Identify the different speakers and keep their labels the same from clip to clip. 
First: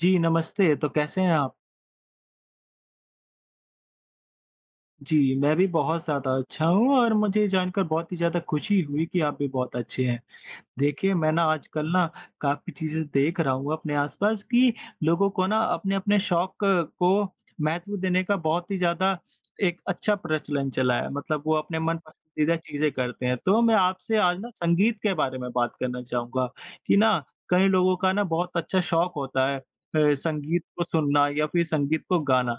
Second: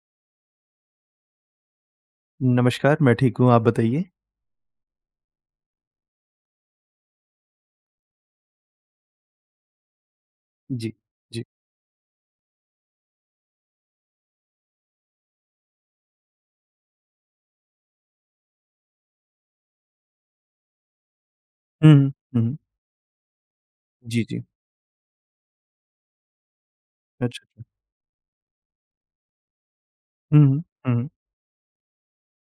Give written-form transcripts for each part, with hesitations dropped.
Speaker 1: जी, नमस्ते। तो कैसे हैं आप?
Speaker 2: नमस्कार, मैं ठीक हूँ, आप बताइए?
Speaker 1: जी, मैं भी बहुत ज़्यादा अच्छा हूँ और मुझे जानकर बहुत ही ज़्यादा खुशी हुई कि आप भी बहुत अच्छे हैं।
Speaker 2: जी,
Speaker 1: देखिए, मैं ना
Speaker 2: जी।
Speaker 1: आजकल ना काफ़ी चीज़ें देख रहा हूँ अपने आसपास कि लोगों को ना अपने-अपने शौक को महत्व देने का बहुत ही ज़्यादा एक अच्छा प्रचलन चला है। मतलब वो अपने
Speaker 2: हुँ,
Speaker 1: मन
Speaker 2: हुँ, हुँ,
Speaker 1: पसंदीदा
Speaker 2: हुँ।
Speaker 1: चीज़ें करते हैं। तो मैं आपसे
Speaker 2: जी,
Speaker 1: आज
Speaker 2: जी।
Speaker 1: ना संगीत के बारे में बात करना चाहूँगा कि ना
Speaker 2: अच्छा, अच्छा।
Speaker 1: कई लोगों का ना बहुत अच्छा शौक होता है
Speaker 2: हुँ,
Speaker 1: संगीत
Speaker 2: हुँ,
Speaker 1: को
Speaker 2: हुँ, हुँ,
Speaker 1: सुनना या फिर संगीत को गाना।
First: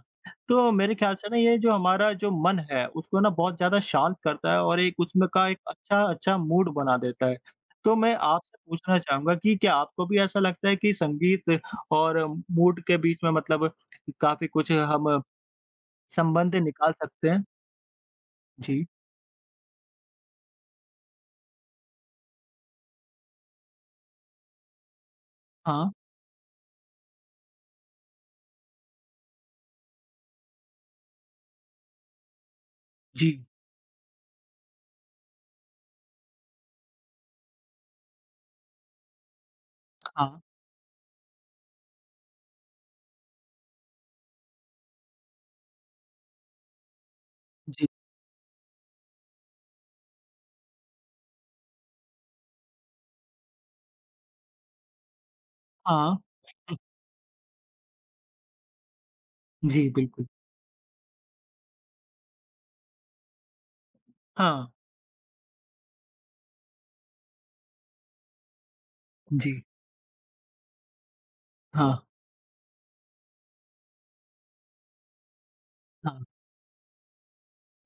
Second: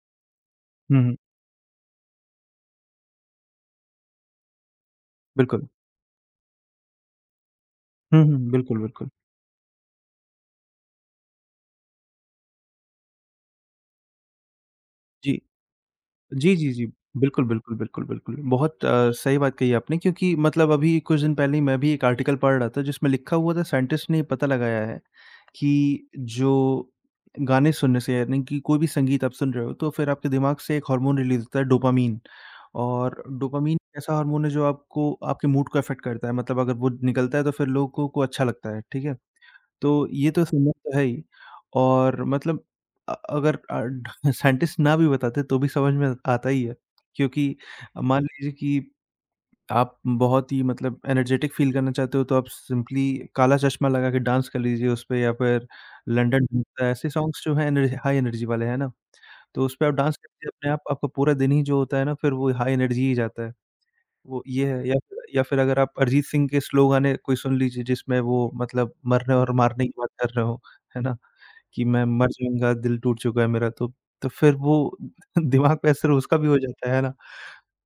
Speaker 1: तो मेरे
Speaker 2: हुँ,
Speaker 1: ख़्याल
Speaker 2: हुँ।
Speaker 1: से ना ये जो हमारा जो मन है उसको ना बहुत ज़्यादा शांत करता है और एक उसमें का एक
Speaker 2: बिल्कुल।
Speaker 1: अच्छा-अच्छा मूड बना देता है। तो मैं
Speaker 2: हुँ, हुँ,
Speaker 1: आपसे
Speaker 2: बिल्कुल,
Speaker 1: पूछना
Speaker 2: बिल्कुल।
Speaker 1: चाहूँगा कि क्या आपको भी ऐसा लगता है कि संगीत और मूड के बीच में मतलब काफ़ी कुछ हम
Speaker 2: जी।
Speaker 1: संबंध
Speaker 2: जी, जी, जी।
Speaker 1: निकाल सकते हैं?
Speaker 2: बिल्कुल, बिल्कुल, बिल्कुल, बिल्कुल। बहुत
Speaker 1: जी,
Speaker 2: सही बात कही आपने, क्योंकि मतलब अभी कुछ दिन पहले ही मैं भी एक आर्टिकल पढ़ रहा था, जिसमें लिखा हुआ था साइंटिस्ट ने ये पता लगाया है कि
Speaker 1: हाँ,
Speaker 2: जो गाने सुनने से, यानी कि कोई भी संगीत आप सुन रहे हो, तो फिर आपके दिमाग से एक हार्मोन रिलीज़ होता है, डोपामाइन। और
Speaker 1: जी,
Speaker 2: डोपामाइन ऐसा हार्मोन है जो आपको आपके मूड को अफ़ेक्ट करता है। मतलब अगर वो निकलता है तो फिर लोगों को अच्छा लगता है, ठीक है? तो ये
Speaker 1: हाँ,
Speaker 2: तो समझ तो है ही। और मतलब अगर ढ साइंटिस्ट ना भी बताते तो भी समझ में आता ही है। क्योंकि
Speaker 1: जी,
Speaker 2: मान लीजिए कि आप बहुत ही मतलब एनर्जेटिक फ़ील करना चाहते हो, तो आप सिंपली काला चश्मा लगा के डांस कर लीजिए उसपे, या फिर
Speaker 1: हाँ,
Speaker 2: लंदन धूमता है, ऐसे सॉन्ग्स जो हैं एनर्जी, हाई एनर्जी वाले, है ना? तो उसपे
Speaker 1: जी,
Speaker 2: आप डांस
Speaker 1: बिल्कुल।
Speaker 2: करके अपने आप आपका पूरा दिन ही जो होता है ना, फिर वो हाई एनर्जी ही जाता है। वो
Speaker 1: हाँ,
Speaker 2: ये है, या फिर अगर आप अरिजीत सिंह के स्लो गाने कोई सुन लीजिए जिसमें वो मतलब मरने
Speaker 1: जी,
Speaker 2: और मारने की बात कर रहे हो, है ना? कि
Speaker 1: हाँ,
Speaker 2: मैं मर जाऊँगा, दिल टूट चुका है मेरा, तो फिर वो दिमाग पे असर
Speaker 1: हाँ,
Speaker 2: उसका भी हो जाता है ना?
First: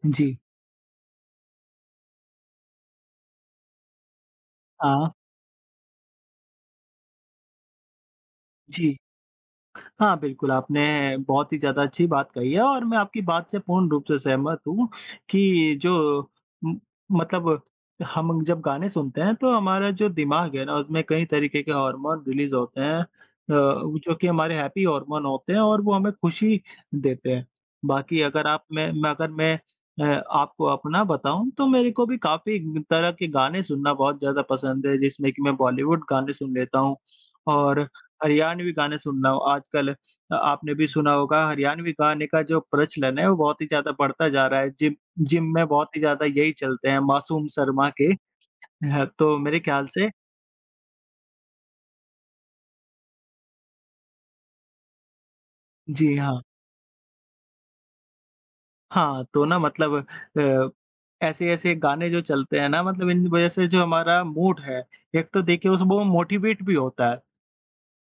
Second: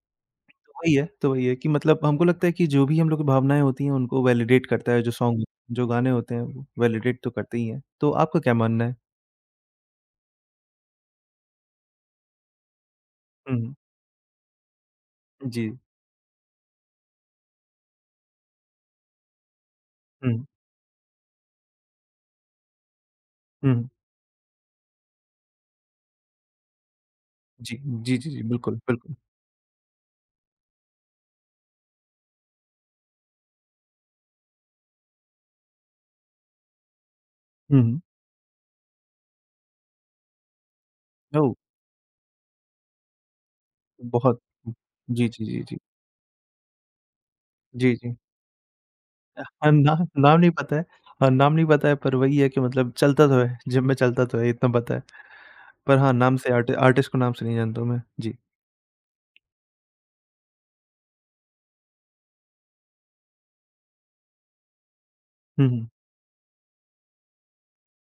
Speaker 1: जी,
Speaker 2: तो वही है, कि मतलब हमको लगता है कि जो भी हम लोग की भावनाएँ होती हैं उनको वैलिडेट करता है
Speaker 1: हाँ,
Speaker 2: जो गाने होते हैं वो वैलिडेट तो करते ही हैं। तो आपका क्या मानना
Speaker 1: जी।
Speaker 2: है?
Speaker 1: हाँ, बिल्कुल, आपने बहुत ही ज़्यादा अच्छी बात कही है और मैं आपकी बात से
Speaker 2: हुँ,
Speaker 1: पूर्ण रूप से सहमत हूँ
Speaker 2: जी।
Speaker 1: कि जो उम, मतलब हम जब गाने सुनते हैं, तो हमारा जो
Speaker 2: हुँ,
Speaker 1: दिमाग है ना, उसमें कई तरीके के हार्मोन रिलीज़ होते हैं
Speaker 2: हुँ।
Speaker 1: जो कि हमारे हैप्पी हार्मोन होते हैं और वो हमें खुशी देते हैं।
Speaker 2: जी, जी,
Speaker 1: बाकी
Speaker 2: जी, जी,
Speaker 1: अगर आप
Speaker 2: बिल्कुल,
Speaker 1: मैं
Speaker 2: बिल्कुल।
Speaker 1: अगर मैं अ, आपको अपना बताऊँ, तो मेरे को भी काफ़ी तरह के गाने सुनना बहुत ज़्यादा पसंद है, जिसमें कि मैं बॉलीवुड गाने सुन लेता हूँ और
Speaker 2: हुँ, हुँ।
Speaker 1: हरियाणवी गाने सुनना हो आजकल, आपने भी सुना होगा
Speaker 2: ओह!
Speaker 1: हरियाणवी गाने का जो प्रचलन है वो बहुत ही ज़्यादा बढ़ता
Speaker 2: बहुत
Speaker 1: जा रहा है।
Speaker 2: हुँ।
Speaker 1: जिम
Speaker 2: जी, जी,
Speaker 1: जिम
Speaker 2: जी,
Speaker 1: में
Speaker 2: जी।
Speaker 1: बहुत ही ज़्यादा यही चलते हैं मासूम शर्मा
Speaker 2: जी,
Speaker 1: के।
Speaker 2: जी।
Speaker 1: ह तो मेरे
Speaker 2: हाँ,
Speaker 1: ख़्याल
Speaker 2: नाम
Speaker 1: से
Speaker 2: नाम नहीं पता है। नाम नहीं पता है, पर वही है कि मतलब चलता तो है, जिम में चलता तो है, इतना पता है। पर हाँ,
Speaker 1: जी
Speaker 2: नाम
Speaker 1: हाँ।
Speaker 2: से आर्टिस्ट को नाम से नहीं जानता हूँ मैं। जी।
Speaker 1: हाँ, तो ना मतलब अ, ऐसे-ऐसे गाने जो चलते हैं ना मतलब इन वज़ह से जो हमारा मूड है, एक तो
Speaker 2: हुँ,
Speaker 1: देखिए उस
Speaker 2: हुँ।
Speaker 1: वो मोटिवेट भी होता है।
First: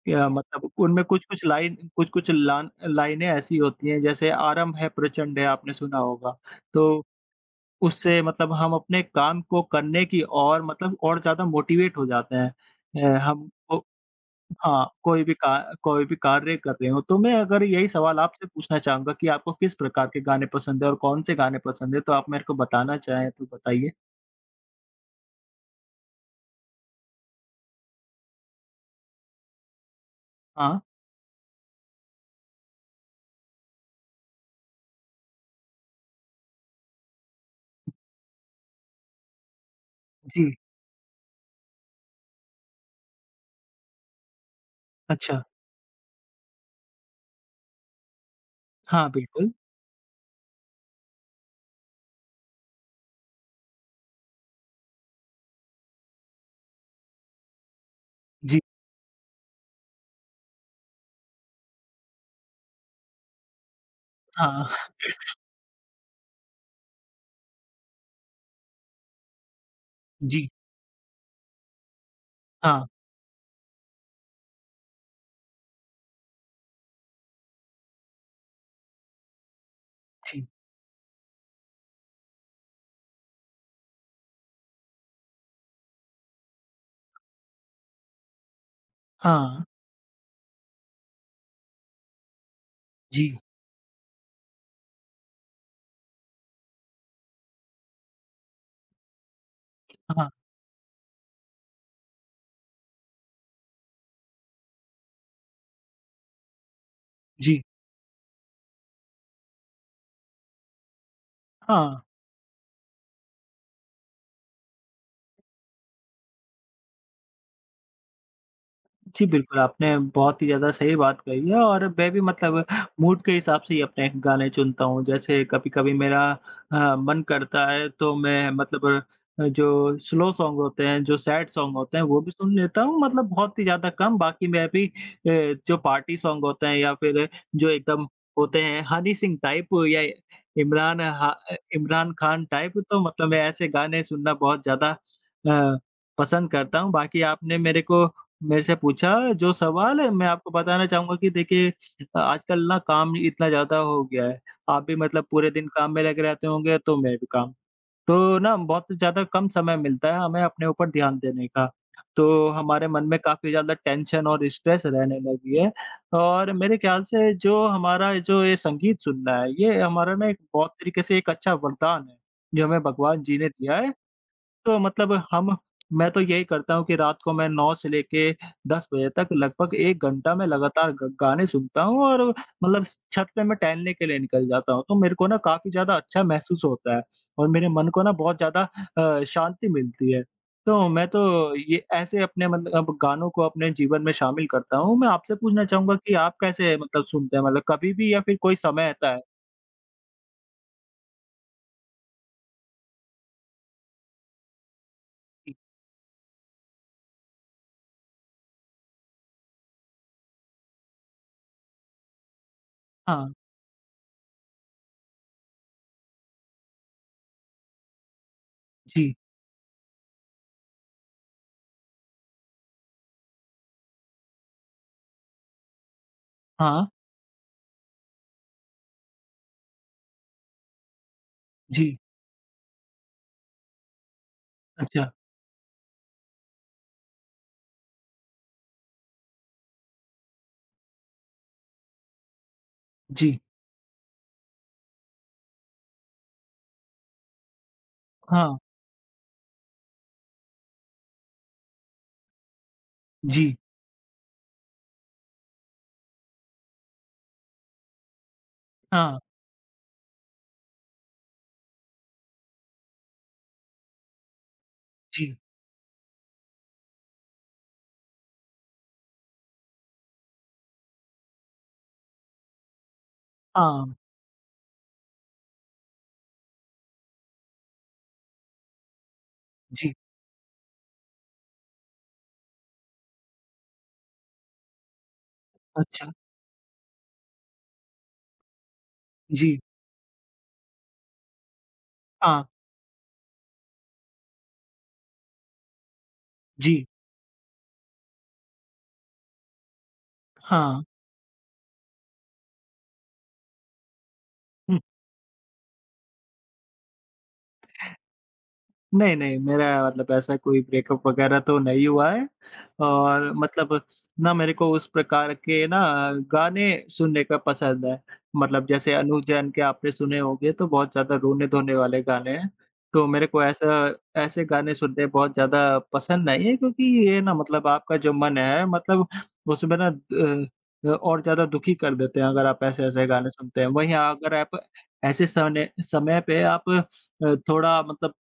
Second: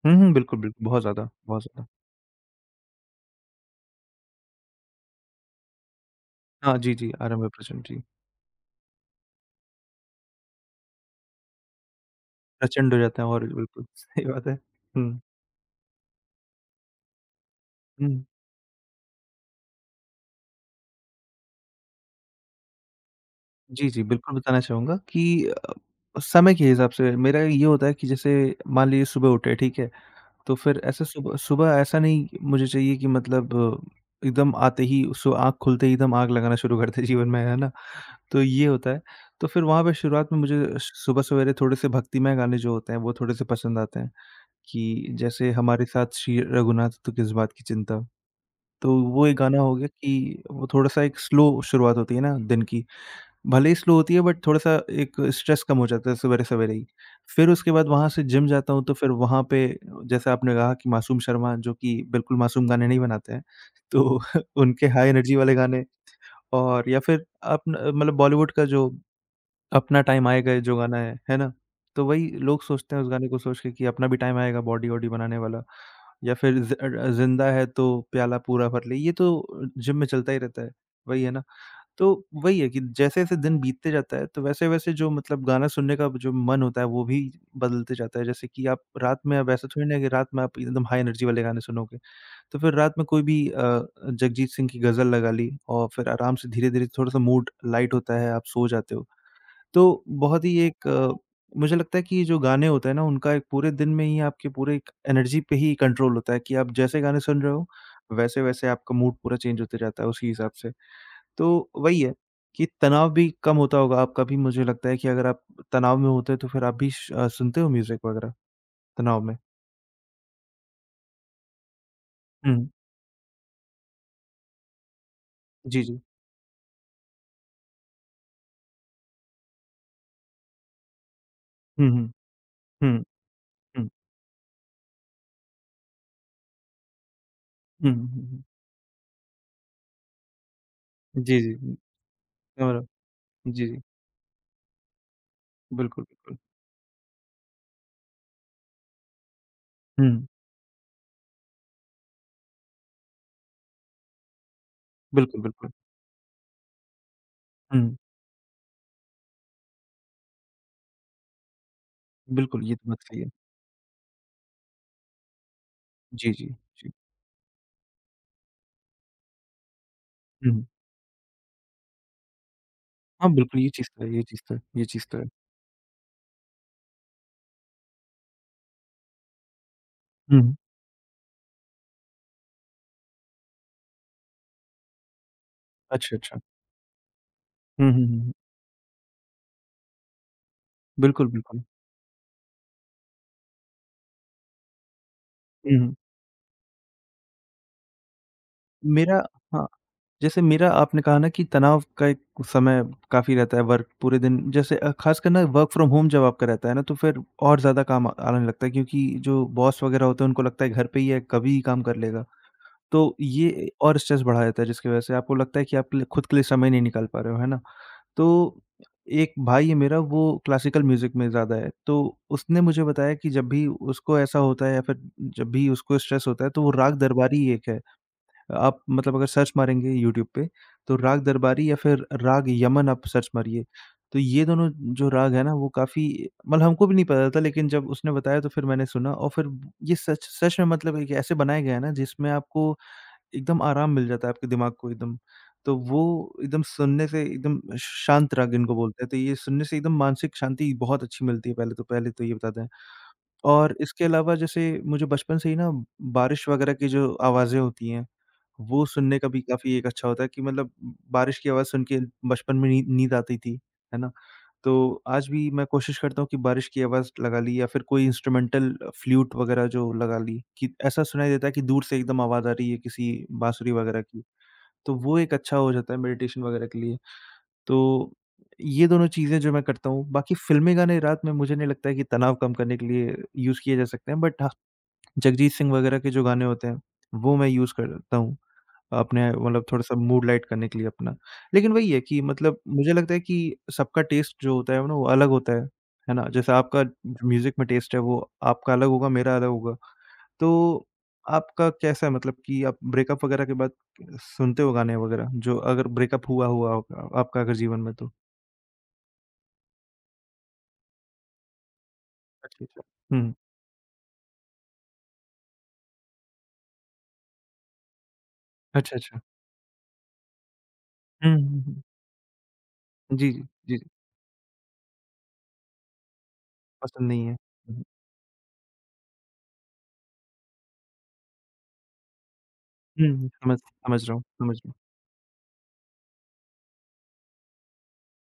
Speaker 2: हुँ,
Speaker 1: या
Speaker 2: हुँ, बिल्कुल,
Speaker 1: मतलब
Speaker 2: बिल्कुल, बहुत
Speaker 1: उनमें
Speaker 2: ज़्यादा,
Speaker 1: कुछ-कुछ
Speaker 2: बहुत
Speaker 1: लाइन
Speaker 2: ज़्यादा।
Speaker 1: कुछ-कुछ लान लाइनें ऐसी होती हैं जैसे आरंभ है प्रचंड है, आपने सुना होगा।
Speaker 2: हाँ, जी,
Speaker 1: तो
Speaker 2: जी, आरंभ है प्रचंड जी।
Speaker 1: उससे मतलब हम अपने काम को करने की और मतलब और ज़्यादा मोटिवेट हो जाते
Speaker 2: प्रचंड हो
Speaker 1: हैं। अ,
Speaker 2: जाते हैं, और
Speaker 1: हम को
Speaker 2: बिल्कुल, सही बात है।
Speaker 1: हाँ,
Speaker 2: हुँ,
Speaker 1: कोई भी कार्य कर रहे हो, तो मैं अगर यही
Speaker 2: हुँ।
Speaker 1: सवाल आपसे पूछना चाहूँगा कि आपको किस प्रकार के गाने पसंद है और कौन-से गाने पसंद है? तो आप मेरे को बताना चाहें तो
Speaker 2: जी,
Speaker 1: बताइए?
Speaker 2: जी, बिल्कुल बताना चाहूँगा कि अ, समय के हिसाब से मेरा ये होता है कि जैसे मान लीजिए सुबह उठे, ठीक है? तो
Speaker 1: हाँ,
Speaker 2: फिर ऐसे सुबह सुबह ऐसा नहीं मुझे चाहिए कि मतलब एकदम आते ही, आँख खुलते ही एकदम आग लगाना शुरू कर दें जीवन में, है ना? तो ये होता है। तो फिर वहाँ पे शुरुआत में
Speaker 1: जी,
Speaker 2: मुझे सुबह सवेरे थोड़े से भक्तिमय गाने जो होते हैं, वो थोड़े-से पसंद आते हैं, कि
Speaker 1: अच्छा।
Speaker 2: जैसे हमारे साथ श्री रघुनाथ तो किस बात की चिंता। तो
Speaker 1: हाँ,
Speaker 2: वो एक
Speaker 1: बिल्कुल।
Speaker 2: गाना हो गया कि वो थोड़ा-सा एक स्लो शुरुआत होती है ना दिन की। भले ही स्लो होती है, बट थोड़ा-सा एक स्ट्रेस कम हो जाता है सवेरे-सवेरे ही। फिर उसके बाद वहाँ से जिम
Speaker 1: जी,
Speaker 2: जाता हूँ, तो फिर वहाँ पे जैसे आपने कहा कि मासूम शर्मा, जो कि बिल्कुल मासूम गाने नहीं बनाते हैं, तो उनके
Speaker 1: हाँ,
Speaker 2: हाई एनर्जी वाले गाने। और या फिर अपना मतलब बॉलीवुड का जो अपना टाइम
Speaker 1: जी,
Speaker 2: आएगा, जो गाना है ना? तो वही लोग
Speaker 1: हाँ,
Speaker 2: सोचते हैं उस गाने को सोच के कि अपना भी टाइम आएगा, बॉडी-वॉडी बनाने वाला। या फिर ज़िंदा है तो प्याला पूरा भर ले, ये तो जिम में चलता ही
Speaker 1: जी,
Speaker 2: रहता है, वही है ना? तो वही है कि जैसे-जैसे दिन बीतते जाता है, तो वैसे-वैसे जो मतलब गाना सुनने का जो मन होता है, वो भी बदलते जाता है। जैसे कि आप रात में, अब
Speaker 1: हाँ,
Speaker 2: ऐसा थोड़ी ना है कि रात में आप एकदम हाई एनर्जी वाले गाने सुनोगे। तो फिर रात में कोई
Speaker 1: जी,
Speaker 2: भी जगजीत सिंह की गज़ल लगा ली, और फिर आराम से धीरे-धीरे थोड़ा-सा मूड लाइट होता है, आप सो जाते हो। तो
Speaker 1: हाँ,
Speaker 2: बहुत ही एक अ, मुझे लगता है कि ये जो गाने होते हैं ना, उनका एक पूरे दिन में ही आपके पूरे एक एनर्जी पे ही कंट्रोल होता है कि आप जैसे गाने सुन रहे
Speaker 1: जी,
Speaker 2: हो, वैसे-वैसे आपका मूड पूरा चेंज होते जाता है उसी हिसाब से। तो वही
Speaker 1: हाँ।
Speaker 2: है कि तनाव भी कम होता होगा आपका भी, मुझे लगता है कि अगर आप तनाव में होते हैं तो फिर आप भी सुनते हो म्यूज़िक वगैरह तनाव
Speaker 1: जी,
Speaker 2: में?
Speaker 1: बिल्कुल, आपने बहुत ही ज़्यादा सही बात कही है और मैं भी मतलब
Speaker 2: हुँ।
Speaker 1: मूड के हिसाब से ही अपने गाने चुनता हूँ। जैसे
Speaker 2: जी,
Speaker 1: कभी-कभी
Speaker 2: जी।
Speaker 1: मेरा मन करता है तो मैं मतलब जो स्लो सॉन्ग होते हैं, जो सैड सॉन्ग
Speaker 2: हुँ,
Speaker 1: होते हैं
Speaker 2: हुँ।
Speaker 1: वो भी सुन लेता हूँ,
Speaker 2: हुँ,
Speaker 1: मतलब बहुत ही ज़्यादा
Speaker 2: हुँ।
Speaker 1: कम। बाकी मैं भी जो पार्टी सॉन्ग होते हैं या फिर जो
Speaker 2: हुँ,
Speaker 1: एकदम
Speaker 2: हुँ, हुँ, हुँ।
Speaker 1: होते हैं हनी सिंह टाइप या
Speaker 2: जी, जी, जी।
Speaker 1: इमरान खान
Speaker 2: समझ
Speaker 1: टाइप,
Speaker 2: रहा
Speaker 1: तो
Speaker 2: हूँ।
Speaker 1: मतलब मैं
Speaker 2: जी,
Speaker 1: ऐसे
Speaker 2: जी।
Speaker 1: गाने सुनना बहुत ज़्यादा
Speaker 2: बिल्कुल, बिल्कुल।
Speaker 1: पसंद करता हूँ। बाकी आपने मेरे से पूछा जो सवाल है,
Speaker 2: हुँ।
Speaker 1: मैं आपको बताना चाहूँगा कि देखिए आजकल ना काम इतना ज़्यादा हो गया है। आप भी मतलब
Speaker 2: बिल्कुल,
Speaker 1: पूरे दिन
Speaker 2: बिल्कुल।
Speaker 1: काम में लगे रहते होंगे तो मैं भी काम।
Speaker 2: हुँ।
Speaker 1: तो ना बहुत ज़्यादा कम समय मिलता है हमें अपने ऊपर ध्यान देने का। तो
Speaker 2: बिल्कुल, ये
Speaker 1: हमारे
Speaker 2: तो बात
Speaker 1: मन में
Speaker 2: सही है।
Speaker 1: काफ़ी ज़्यादा टेंशन और स्ट्रेस रहने लगी है
Speaker 2: जी, जी,
Speaker 1: और मेरे
Speaker 2: जी।
Speaker 1: ख्याल से जो हमारा जो ये संगीत सुनना है ये हमारा ना एक
Speaker 2: हुँ, हुँ।
Speaker 1: बहुत तरीके से एक अच्छा वरदान है, जो हमें भगवान
Speaker 2: हाँ,
Speaker 1: जी ने
Speaker 2: बिल्कुल, ये
Speaker 1: दिया
Speaker 2: चीज़
Speaker 1: है।
Speaker 2: तो है, ये चीज़ तो है,
Speaker 1: तो
Speaker 2: ये चीज़
Speaker 1: मतलब
Speaker 2: तो है।
Speaker 1: हम, मैं तो यही करता हूँ कि रात को मैं 9 से लेके 10 बजे तक लगभग 1 घंटा
Speaker 2: हुँ,
Speaker 1: मैं
Speaker 2: हुँ।
Speaker 1: लगातार ग गाने सुनता हूँ और मतलब छत पे मैं टहलने के लिए निकल जाता हूँ। तो मेरे को ना काफ़ी ज़्यादा
Speaker 2: अच्छा,
Speaker 1: अच्छा
Speaker 2: अच्छा।
Speaker 1: महसूस होता है और मेरे मन
Speaker 2: हुँ,
Speaker 1: को
Speaker 2: हुँ,
Speaker 1: ना
Speaker 2: हुँ, हुँ।
Speaker 1: बहुत ज़्यादा शांति मिलती है। तो मैं
Speaker 2: बिल्कुल,
Speaker 1: तो
Speaker 2: बिल्कुल।
Speaker 1: ये ऐसे अपने मतलब गानों को अपने जीवन में शामिल करता हूँ। मैं आपसे पूछना
Speaker 2: हुँ,
Speaker 1: चाहूँगा
Speaker 2: हुँ।
Speaker 1: कि आप कैसे मतलब सुनते हैं? मतलब कभी भी या फिर कोई समय ऐसा है?
Speaker 2: मेरा हाँ। जैसे मेरा, आपने कहा ना कि तनाव का एक समय काफ़ी रहता है वर्क पूरे दिन, जैसे ख़ासकर ना वर्क फ्रॉम होम जब आपका रहता है ना तो फिर और ज़्यादा काम आने लगता है, क्योंकि जो बॉस वगैरह होते हैं उनको लगता है घर पे ही है, कभी ही काम कर लेगा। तो
Speaker 1: हाँ,
Speaker 2: ये और स्ट्रेस बढ़ा जाता है, जिसकी वजह से आपको लगता है कि खुद के लिए समय नहीं निकाल पा रहे हो, है ना? तो
Speaker 1: जी,
Speaker 2: एक भाई है मेरा, वो क्लासिकल म्यूज़िक में ज़्यादा है, तो उसने मुझे बताया कि जब भी उसको ऐसा होता है, या फिर जब भी उसको स्ट्रेस होता है, तो वो
Speaker 1: हाँ,
Speaker 2: राग दरबारी एक है, आप मतलब अगर सर्च मारेंगे यूट्यूब पे, तो राग दरबारी या
Speaker 1: जी,
Speaker 2: फिर राग यमन आप सर्च मारिए। तो ये दोनों
Speaker 1: अच्छा,
Speaker 2: जो राग है ना, वो काफ़ी, मतलब हमको भी नहीं पता था, लेकिन जब उसने बताया तो फिर मैंने सुना, और फिर ये सच सच में मतलब एक ऐसे बनाया गया है ना जिसमें आपको
Speaker 1: जी,
Speaker 2: एकदम आराम मिल जाता है आपके दिमाग को, एकदम। तो वो एकदम सुनने से एकदम शांत राग
Speaker 1: हाँ,
Speaker 2: इनको बोलते हैं। तो ये सुनने से एकदम मानसिक शांति बहुत अच्छी मिलती है, पहले तो ये बता दें।
Speaker 1: जी,
Speaker 2: और इसके अलावा जैसे मुझे बचपन से ही ना बारिश वगैरह की जो आवाज़ें होती हैं, वो सुनने
Speaker 1: हाँ।
Speaker 2: का भी काफ़ी एक अच्छा होता है, कि मतलब बारिश की आवाज़ सुन के बचपन में नी नींद आती थी, है ना? तो आज
Speaker 1: जी,
Speaker 2: भी मैं कोशिश करता हूँ कि बारिश की आवाज़ लगा ली, या फिर कोई इंस्ट्रूमेंटल फ्लूट वगैरह जो लगा ली, कि ऐसा सुनाई देता है कि दूर से एकदम आवाज़ आ रही है किसी बाँसुरी
Speaker 1: हाँ,
Speaker 2: वगैरह की। तो वो एक अच्छा हो जाता है मेडिटेशन वगैरह के लिए। तो ये दोनों चीज़ें जो मैं करता
Speaker 1: जी,
Speaker 2: हूँ, बाकी फ़िल्मी गाने रात में मुझे नहीं लगता है कि तनाव कम करने के लिए यूज़ किए जा सकते हैं, बट हाँ, जगजीत सिंह वगैरह के
Speaker 1: अच्छा,
Speaker 2: जो गाने होते हैं, वो मैं यूज़ करता हूँ। अपने
Speaker 1: जी,
Speaker 2: मतलब थोड़ा-सा मूड लाइट करने के लिए अपना। लेकिन वही है कि
Speaker 1: हाँ,
Speaker 2: मतलब मुझे लगता है कि सबका टेस्ट जो होता है ना वो अलग होता है ना? जैसे आपका
Speaker 1: जी,
Speaker 2: म्यूज़िक में टेस्ट है वो आपका अलग होगा, मेरा अलग होगा।
Speaker 1: हाँ,
Speaker 2: तो आपका कैसा है, मतलब कि आप ब्रेकअप वगैरह के बाद सुनते हो
Speaker 1: हुँ,
Speaker 2: गाने वगैरह, जो अगर ब्रेकअप हुआ हुआ होगा आपका अगर जीवन में तो?
Speaker 1: नहीं, नहीं, मेरा मतलब ऐसा कोई ब्रेकअप वगैरह तो नहीं हुआ है
Speaker 2: अच्छा, अच्छा।
Speaker 1: और
Speaker 2: हुँ।
Speaker 1: मतलब ना मेरे को उस प्रकार के ना गाने सुनने का पसंद है। मतलब जैसे
Speaker 2: अच्छा,
Speaker 1: अनु
Speaker 2: अच्छा।
Speaker 1: जैन के आपने सुने होंगे तो बहुत ज़्यादा
Speaker 2: हुँ, हुँ,
Speaker 1: रोने-धोने
Speaker 2: हुँ।
Speaker 1: वाले गाने हैं। तो मेरे
Speaker 2: जी, जी।
Speaker 1: को
Speaker 2: जी, जी।
Speaker 1: ऐसा ऐसे गाने सुनने बहुत ज़्यादा पसंद नहीं है क्योंकि
Speaker 2: पसंद
Speaker 1: ये
Speaker 2: नहीं
Speaker 1: ना
Speaker 2: है।
Speaker 1: मतलब
Speaker 2: हुँ,
Speaker 1: आपका जो मन है मतलब उसमें ना और ज़्यादा दुखी कर देते हैं अगर आप ऐसे-ऐसे
Speaker 2: हुँ,
Speaker 1: गाने
Speaker 2: हुँ, समझ
Speaker 1: सुनते हैं। वहीं
Speaker 2: समझ रहा हूँ,
Speaker 1: अगर
Speaker 2: समझ
Speaker 1: आप
Speaker 2: रहा हूँ।
Speaker 1: ऐसे सने समय पे आप थोड़ा मतलब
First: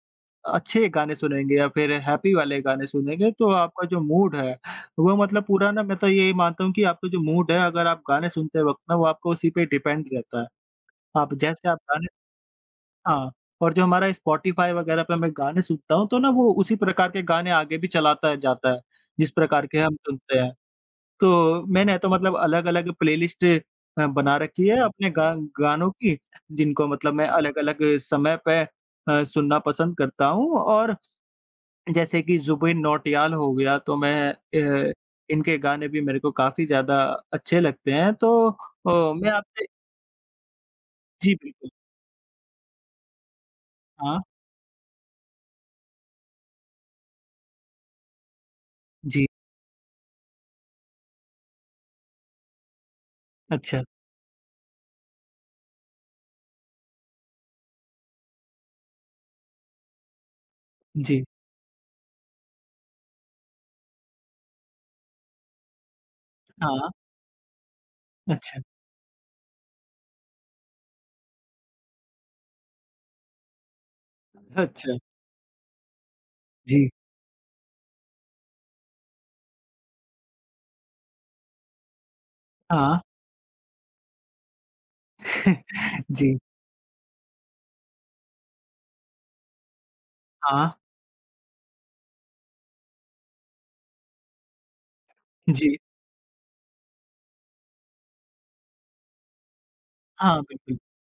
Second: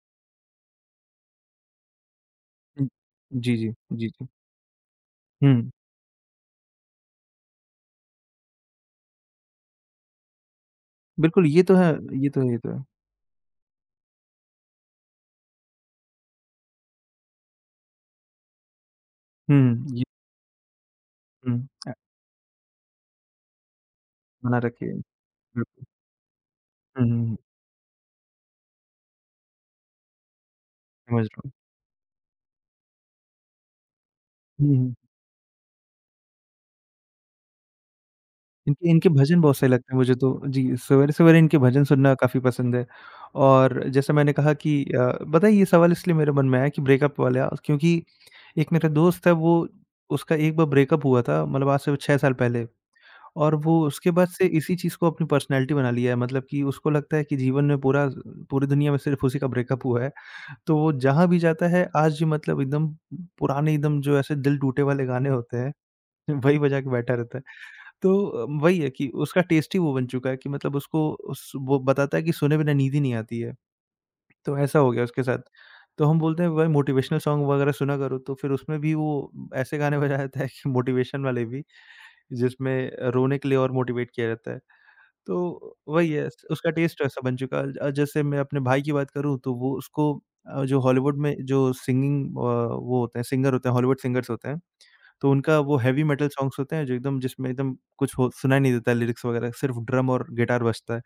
Speaker 1: अच्छे गाने सुनेंगे या फिर हैप्पी वाले गाने
Speaker 2: हुँ।
Speaker 1: सुनेंगे, तो
Speaker 2: जी, जी।
Speaker 1: आपका जो
Speaker 2: जी, जी।
Speaker 1: मूड है, वो मतलब
Speaker 2: हुँ।
Speaker 1: पूरा ना, मैं तो यही मानता हूँ कि आपका जो मूड है, अगर आप गाने सुनते वक़्त ना वो आपका उसी पे डिपेंड रहता है। आप
Speaker 2: बिल्कुल, ये
Speaker 1: जैसे
Speaker 2: तो
Speaker 1: आप
Speaker 2: है,
Speaker 1: गाने
Speaker 2: ये तो है, ये तो है।
Speaker 1: हाँ, और जो हमारा स्पॉटिफ़ाई वगैरह पे मैं गाने सुनता हूँ, तो ना वो उसी प्रकार के गाने आगे भी चलाता है जाता है, जिस प्रकार के
Speaker 2: हुँ,
Speaker 1: हम
Speaker 2: ये
Speaker 1: सुनते हैं।
Speaker 2: हुँ,
Speaker 1: तो मैंने तो मतलब अलग-अलग प्लेलिस्ट बना
Speaker 2: बना
Speaker 1: रखी है
Speaker 2: रखी है।
Speaker 1: अपने गा
Speaker 2: हुँ,
Speaker 1: गानों की, जिनको
Speaker 2: हुँ,
Speaker 1: मतलब मैं
Speaker 2: हुँ,
Speaker 1: अलग-अलग समय पे सुनना पसंद करता हूँ और
Speaker 2: समझ रहा हूँ।
Speaker 1: जैसे कि जुबिन नौटियाल हो गया, तो मैं
Speaker 2: हुँ,
Speaker 1: अ,
Speaker 2: हुँ,
Speaker 1: इनके गाने भी मेरे को काफ़ी ज़्यादा अच्छे लगते हैं। तो
Speaker 2: इनके इनके
Speaker 1: मैं
Speaker 2: भजन बहुत
Speaker 1: आपसे
Speaker 2: सही लगते हैं मुझे तो। जी,
Speaker 1: जी,
Speaker 2: सवेरे-सवेरे इनके
Speaker 1: बिल्कुल।
Speaker 2: भजन सुनना काफ़ी पसंद है। और जैसे
Speaker 1: हाँ,
Speaker 2: मैंने कहा कि पता है ये सवाल इसलिए मेरे मन में आया, कि ब्रेकअप वाला, क्योंकि एक मेरा
Speaker 1: जी,
Speaker 2: दोस्त है, वो, उसका एक बार ब्रेकअप हुआ था, मतलब आज से 6 साल पहले। और वो
Speaker 1: अच्छा,
Speaker 2: उसके बाद से इसी चीज़ को अपनी पर्सनैलिटी बना लिया है, मतलब कि उसको लगता है कि जीवन में पूरा पूरी दुनिया में सिर्फ़ उसी का ब्रेकअप हुआ है। तो वो
Speaker 1: जी,
Speaker 2: जहाँ भी जाता है आज भी मतलब एकदम पुराने, एकदम जो ऐसे दिल टूटे वाले गाने होते हैं, वही बजा
Speaker 1: हाँ,
Speaker 2: के बैठा रहता है। तो
Speaker 1: अच्छा,
Speaker 2: वही है कि उसका टेस्ट ही वो बन चुका है कि मतलब उसको, उस वो बताता है कि सुने बिना नींद ही नहीं आती है, तो ऐसा हो
Speaker 1: अच्छा,
Speaker 2: गया उसके साथ। तो हम बोलते हैं भाई
Speaker 1: जी,
Speaker 2: मोटिवेशनल सॉन्ग वगैरह सुना करो, तो फिर उसमें भी वो ऐसे गाने बजाया जाता है कि मोटिवेशन वाले भी,
Speaker 1: हाँ,
Speaker 2: जिसमें रोने के लिए और मोटिवेट किया जाता है। तो वही है,
Speaker 1: जी,
Speaker 2: उसका टेस्ट ऐसा बन चुका है। जैसे मैं अपने भाई की बात करूँ, तो वो उसको
Speaker 1: हाँ,
Speaker 2: जो हॉलीवुड में जो वो होते हैं सिंगर होते हैं, हॉलीवुड सिंगर्स होते हैं, तो उनका
Speaker 1: जी,
Speaker 2: वो हेवी मेटल सॉन्ग्स होते हैं जो एकदम जिसमें एकदम कुछ हो सुनाई नहीं देता लिरिक्स वगैरह, सिर्फ ड्रम और
Speaker 1: हाँ,
Speaker 2: गिटार
Speaker 1: बिल्कुल,
Speaker 2: बजता है।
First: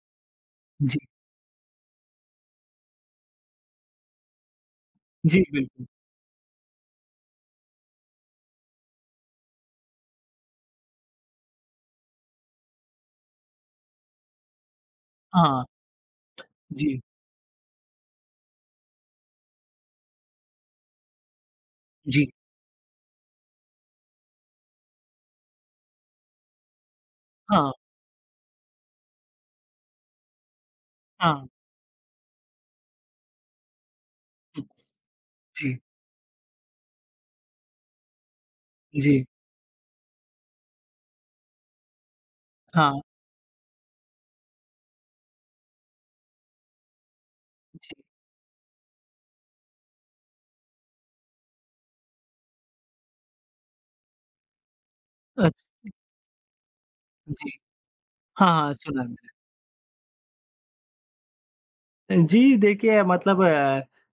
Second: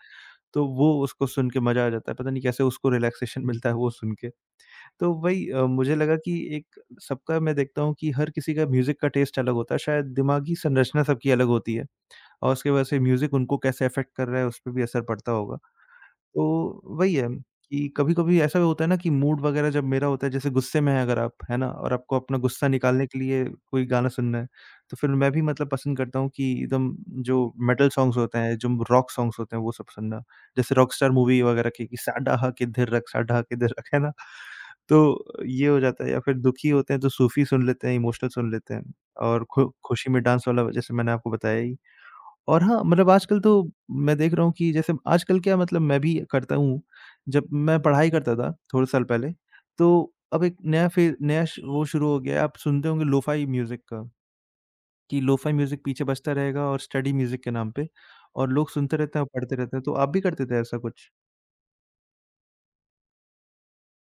Speaker 2: तो वो
Speaker 1: जी,
Speaker 2: उसको सुन के मज़ा आ जाता है, पता नहीं कैसे उसको रिलैक्सेशन मिलता है वो सुन के। तो
Speaker 1: जी,
Speaker 2: वही
Speaker 1: बिल्कुल,
Speaker 2: मुझे लगा कि एक सबका मैं देखता हूँ कि हर किसी का म्यूज़िक का टेस्ट अलग होता है, शायद दिमागी संरचना सबकी अलग होती है। और उसकी वजह से म्यूज़िक उनको कैसे अफ़ेक्ट कर रहा है, उसपे भी असर पड़ता होगा।
Speaker 1: हाँ,
Speaker 2: तो
Speaker 1: जी,
Speaker 2: वही है कि कभी-कभी ऐसा होता है ना कि मूड वगैरह जब मेरा होता है, जैसे गुस्से में हैं अगर आप, है ना? और आपको
Speaker 1: जी,
Speaker 2: अपना गुस्सा निकालने के लिए कोई गाना सुनना है, तो फिर मैं भी मतलब पसंद करता हूँ कि एकदम जो
Speaker 1: हाँ,
Speaker 2: मेटल सॉन्ग्स होते हैं, जो रॉक सॉन्ग्स होते हैं, वो सब सुनना। जैसे रॉकस्टार मूवी
Speaker 1: हाँ,
Speaker 2: वगैरह की कि "साडा हा किधर रख, साडा हा किधर रख" है ना? तो ये
Speaker 1: जी,
Speaker 2: हो जाता है या फिर दुखी होते हैं तो सूफ़ी सुन लेते हैं, इमोशनल सुन लेते हैं
Speaker 1: जी,
Speaker 2: और खु खुशी में डांस वाला जैसे मैंने आपको बताया ही। और हाँ,
Speaker 1: हाँ,
Speaker 2: मतलब आजकल तो मैं देख रहा हूँ कि जैसे आजकल क्या मतलब मैं भी करता हूँ, जब मैं
Speaker 1: जी,
Speaker 2: पढ़ाई करता था थोड़े साल पहले, तो अब एक नया फ़े नया श वो शुरू हो गया है, आप सुनते होंगे लोफ़ाई म्यूज़िक का, कि लोफ़ाई म्यूज़िक
Speaker 1: अच्छा,
Speaker 2: पीछे बजता रहेगा और स्टडी म्यूज़िक
Speaker 1: जी,
Speaker 2: के नाम पे
Speaker 1: हाँ,
Speaker 2: और लोग
Speaker 1: हाँ,
Speaker 2: सुनते
Speaker 1: सुना
Speaker 2: रहते हैं
Speaker 1: है।
Speaker 2: और पढ़ते रहते हैं, तो आप भी करते थे ऐसा कुछ?
Speaker 1: जी, देखिए मतलब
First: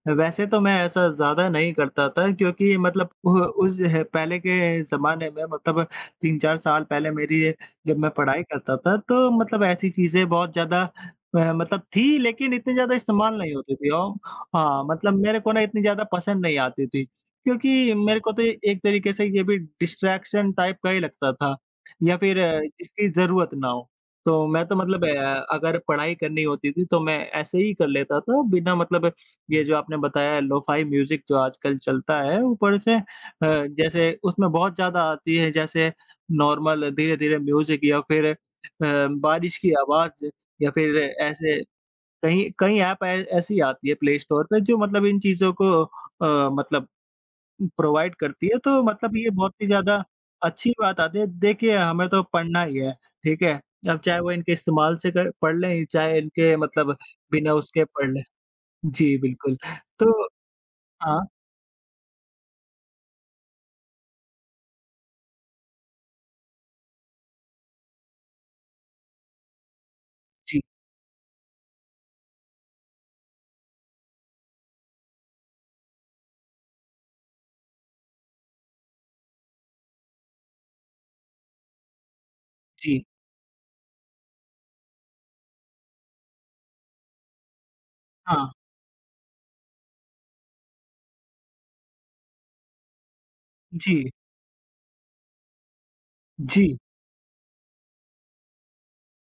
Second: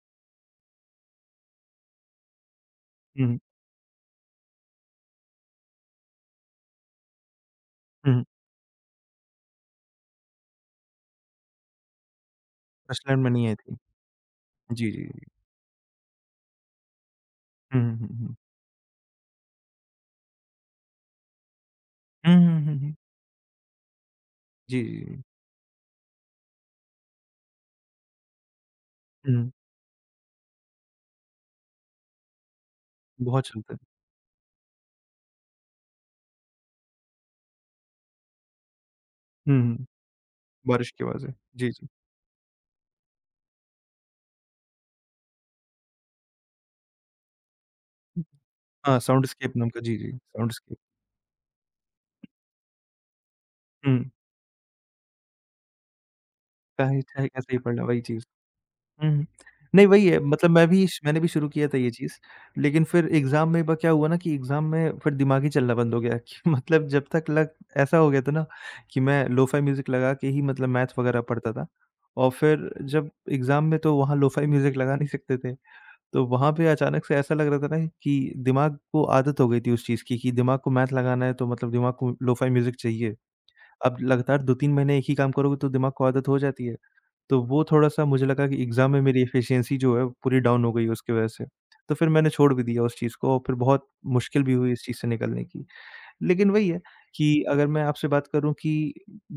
Speaker 1: वैसे तो मैं ऐसा ज़्यादा नहीं करता था क्योंकि मतलब
Speaker 2: हुँ,
Speaker 1: उ
Speaker 2: हुँ,
Speaker 1: उस ह पहले के ज़माने में मतलब 3-4 साल पहले जब मैं
Speaker 2: हुँ, हुँ,
Speaker 1: पढ़ाई करता था तो मतलब ऐसी चीज़ें बहुत ज़्यादा मतलब थी लेकिन इतनी ज़्यादा
Speaker 2: प्रचलन में
Speaker 1: इस्तेमाल
Speaker 2: नहीं
Speaker 1: नहीं
Speaker 2: आई
Speaker 1: होती
Speaker 2: थी।
Speaker 1: थी औ हाँ,
Speaker 2: जी, जी,
Speaker 1: मतलब
Speaker 2: जी।
Speaker 1: मेरे को ना इतनी ज़्यादा पसंद नहीं आती थी
Speaker 2: हुँ,
Speaker 1: क्योंकि
Speaker 2: हुँ, हुँ,
Speaker 1: मेरे को
Speaker 2: हुँ।
Speaker 1: तो एक तरीके से ये भी डिस्ट्रैक्शन टाइप का ही लगता था या
Speaker 2: हुँ,
Speaker 1: फिर
Speaker 2: हुँ, हुँ, हुँ।
Speaker 1: जिसकी ज़रूरत ना हो। तो मैं तो
Speaker 2: जी,
Speaker 1: मतलब
Speaker 2: जी, जी।
Speaker 1: अगर पढ़ाई करनी होती थी तो मैं ऐसे ही कर लेता था बिना मतलब
Speaker 2: हुँ,
Speaker 1: ये जो आपने बताया लोफाई म्यूजिक जो आजकल चलता है ऊपर से,
Speaker 2: बहुत चलता है।
Speaker 1: जैसे उसमें बहुत ज़्यादा आती है जैसे नॉर्मल धीरे-धीरे म्यूजिक या फिर बारिश
Speaker 2: हुँ,
Speaker 1: की
Speaker 2: हुँ,
Speaker 1: आवाज़ या
Speaker 2: बारिश
Speaker 1: फिर
Speaker 2: की आवाज़ें।
Speaker 1: ऐसे
Speaker 2: जी, जी।
Speaker 1: कहीं कहीं ऐप ऐ ऐसी आती है प्ले स्टोर पे जो मतलब इन चीज़ों को मतलब प्रोवाइड करती है, तो
Speaker 2: हाँ,
Speaker 1: मतलब ये बहुत
Speaker 2: साउंडस्केप
Speaker 1: ही
Speaker 2: नाम का जी,
Speaker 1: ज़्यादा
Speaker 2: जी,
Speaker 1: अच्छी
Speaker 2: साउंडस्केप।
Speaker 1: बात आती है। देखिए, हमें तो पढ़ना ही है, ठीक है? अब
Speaker 2: हुँ।
Speaker 1: चाहे वो इनके इस्तेमाल से कर पढ़ लें, चाहे इनके मतलब
Speaker 2: चाहे चाहे कैसे
Speaker 1: बिना
Speaker 2: ही पढ़ना,
Speaker 1: उसके
Speaker 2: वही
Speaker 1: पढ़ लें।
Speaker 2: चीज़।
Speaker 1: जी,
Speaker 2: हुँ, हुँ।
Speaker 1: बिल्कुल।
Speaker 2: नहीं वही है
Speaker 1: तो
Speaker 2: मतलब
Speaker 1: हाँ,
Speaker 2: मैंने भी शुरू किया था ये चीज़, लेकिन फिर एग्ज़ाम में एक बार क्या हुआ ना कि एग्ज़ाम में फिर दिमाग ही चलना बंद हो गया कि मतलब जब तक लग ऐसा हो गया था ना कि मैं लो-फ़ाई म्यूज़िक लगा के ही
Speaker 1: जी,
Speaker 2: मतलब मैथ वगैरह पढ़ता था और फिर जब एग्ज़ाम में तो वहाँ लो-फ़ाई म्यूज़िक लगा नहीं सकते थे, तो वहाँ पे अचानक से ऐसा लग रहा था ना कि दिमाग को आदत हो गई थी उस चीज़ की कि दिमाग को मैथ लगाना है तो मतलब दिमाग को लो-फ़ाई म्यूज़िक
Speaker 1: जी,
Speaker 2: चाहिए। अब लगातार 2-3 महीने एक ही काम करोगे तो दिमाग को आदत हो जाती है। तो वो थोड़ा-सा मुझे
Speaker 1: हाँ,
Speaker 2: लगा कि एग्ज़ाम में मेरी एफिशिएंसी जो है पूरी डाउन हो गई उसकी वज़ह से। तो फिर मैंने छोड़ भी दिया उस चीज़ को और फिर बहुत
Speaker 1: जी,
Speaker 2: मुश्किल भी हुई इस चीज़ से निकलने की। लेकिन वही
Speaker 1: जी,
Speaker 2: है कि अगर मैं आपसे बात करूँ कि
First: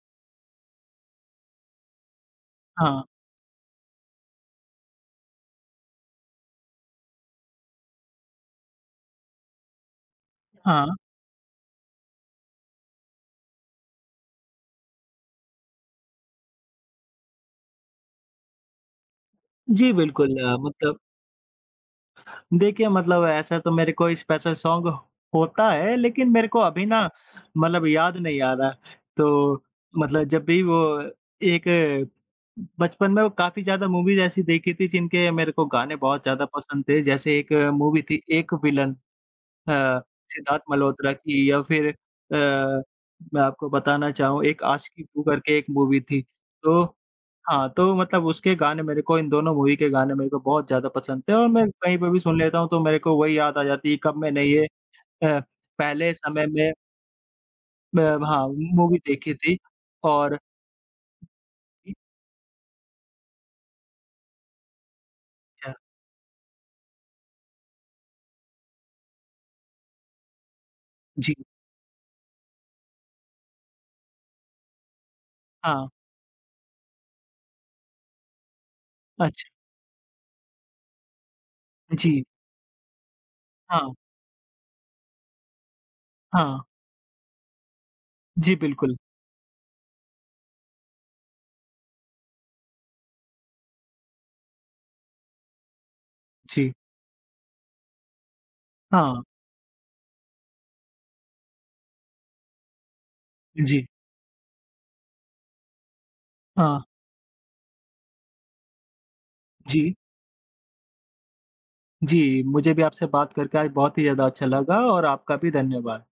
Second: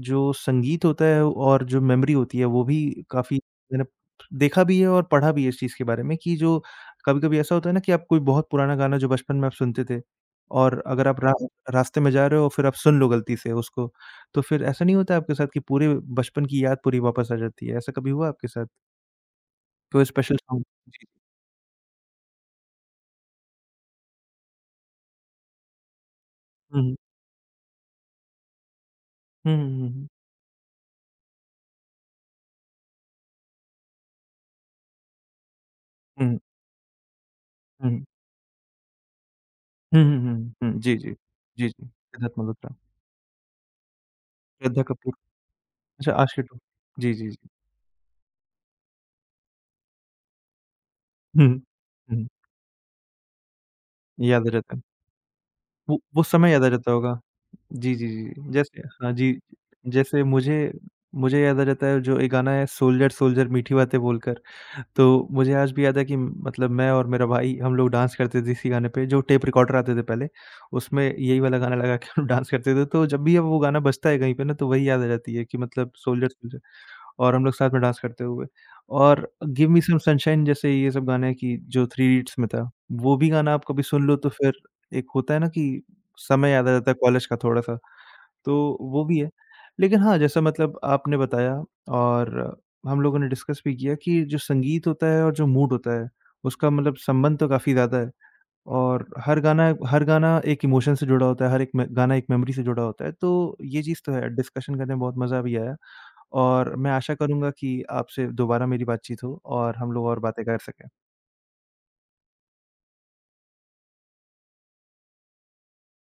Speaker 2: जो संगीत होता है और जो मेमोरी होती है वो भी
Speaker 1: हाँ,
Speaker 2: काफ़ी मैंने देखा भी है और पढ़ा भी है इस चीज़ के बारे में कि जो कभी-कभी ऐसा होता है ना कि आप कोई बहुत पुराना गाना जो बचपन में आप सुनते थे और
Speaker 1: हाँ।
Speaker 2: अगर आप रा रास्ते में जा रहे हो फिर आप सुन लो गलती से उसको, तो फिर ऐसा नहीं होता आपके साथ कि पूरे बचपन की याद पूरी वापस आ जाती है? ऐसा कभी हुआ आपके साथ?
Speaker 1: जी,
Speaker 2: कोई स्पेशल
Speaker 1: बिल्कुल
Speaker 2: सॉन्ग?
Speaker 1: मतलब
Speaker 2: जी।
Speaker 1: देखिए, मतलब ऐसा तो मेरे कोई स्पेशल सॉन्ग होता है, लेकिन मेरे को
Speaker 2: हुँ,
Speaker 1: अभी
Speaker 2: हुँ।
Speaker 1: ना मतलब याद नहीं आ रहा।
Speaker 2: हुँ,
Speaker 1: तो
Speaker 2: हुँ, हुँ,
Speaker 1: मतलब जब भी वो एक बचपन में वो काफ़ी ज़्यादा मूवीज़ ऐसी देखी थी जिनके मेरे को गाने बहुत
Speaker 2: हुँ।
Speaker 1: ज़्यादा पसंद थे। जैसे एक मूवी
Speaker 2: हुँ,
Speaker 1: थी एक विलन, अ,
Speaker 2: हुँ, हुँ, हुँ, हुँ,
Speaker 1: सिद्धार्थ
Speaker 2: हुँ, हुँ, जी,
Speaker 1: मल्होत्रा
Speaker 2: जी।
Speaker 1: की या
Speaker 2: जी, जी।
Speaker 1: फिर
Speaker 2: सिद्धार्थ मल्होत्रा,
Speaker 1: मैं आपको बताना चाहूँ एक
Speaker 2: श्रद्धा
Speaker 1: आशिकी
Speaker 2: कपूर।
Speaker 1: टू करके एक मूवी
Speaker 2: अच्छा,
Speaker 1: थी।
Speaker 2: आशिकी टू।
Speaker 1: तो
Speaker 2: जी, जी, जी।
Speaker 1: हाँ, तो मतलब उसके गाने मेरे को इन दोनों मूवी के गाने मेरे को बहुत ज़्यादा पसंद थे
Speaker 2: हुँ,
Speaker 1: और मैं कहीं पे
Speaker 2: हुँ,
Speaker 1: भी
Speaker 2: हुँ,
Speaker 1: सुन लेता हूँ तो मेरे को वही याद आ जाती है कब मैंने
Speaker 2: याद
Speaker 1: ये
Speaker 2: रहता है।
Speaker 1: अ, पहले
Speaker 2: वो
Speaker 1: समय
Speaker 2: समय याद आ
Speaker 1: में
Speaker 2: जाता होगा। जी,
Speaker 1: अ,
Speaker 2: जी, जी,
Speaker 1: हाँ,
Speaker 2: जैसे
Speaker 1: मूवी
Speaker 2: हाँ
Speaker 1: देखी
Speaker 2: जी,
Speaker 1: थी
Speaker 2: जैसे
Speaker 1: और
Speaker 2: मुझे मुझे याद आ जाता है जो एक गाना है सोल्जर सोल्जर मीठी बातें बोलकर, तो मुझे आज
Speaker 1: अच्छा,
Speaker 2: भी याद है कि मतलब मैं और मेरा भाई हम लोग डांस करते थे इसी गाने पे, जो टेप रिकॉर्डर आते थे पहले, उसमें
Speaker 1: जी,
Speaker 2: यही वाला गाना लगा के हम डांस करते थे। तो जब भी अब वो गाना बजता है कहीं पे ना तो वही याद आ जाती है कि
Speaker 1: हाँ,
Speaker 2: मतलब सोल्जर सोल्जर और हम लोग साथ में डांस करते हुए और
Speaker 1: अच्छा,
Speaker 2: गिव मी सम सनशाइन जैसे ये सब गाने कि जो थ्री
Speaker 1: जी,
Speaker 2: इडियट्स में था, वो भी गाना आप कभी
Speaker 1: हाँ,
Speaker 2: सुन लो तो फिर एक होता है ना कि समय
Speaker 1: हाँ,
Speaker 2: याद आ जाता है कॉलेज का थोड़ा-सा,
Speaker 1: जी,
Speaker 2: तो
Speaker 1: बिल्कुल,
Speaker 2: वो भी है। लेकिन हाँ, जैसा मतलब आपने बताया और हम लोगों ने डिस्कस भी किया कि जो संगीत होता है और जो मूड होता है, उसका
Speaker 1: जी,
Speaker 2: मतलब संबंध तो काफ़ी ज़्यादा है। और
Speaker 1: हाँ,
Speaker 2: हर गाना एक इमोशन से जुड़ा होता है, हर एक म गाना एक मेमोरी से जुड़ा होता है, तो ये
Speaker 1: जी,
Speaker 2: चीज़ तो है, डिस्कशन करने में बहुत मज़ा भी आया और
Speaker 1: हाँ,
Speaker 2: मैं आशा करूँगा कि आपसे दोबारा मेरी बातचीत हो और हम
Speaker 1: जी,
Speaker 2: लोग और बातें कर सकें।
Speaker 1: जी, मुझे भी आपसे बात करके आज बहुत ही ज़्यादा अच्छा लगा और आपका भी धन्यवाद।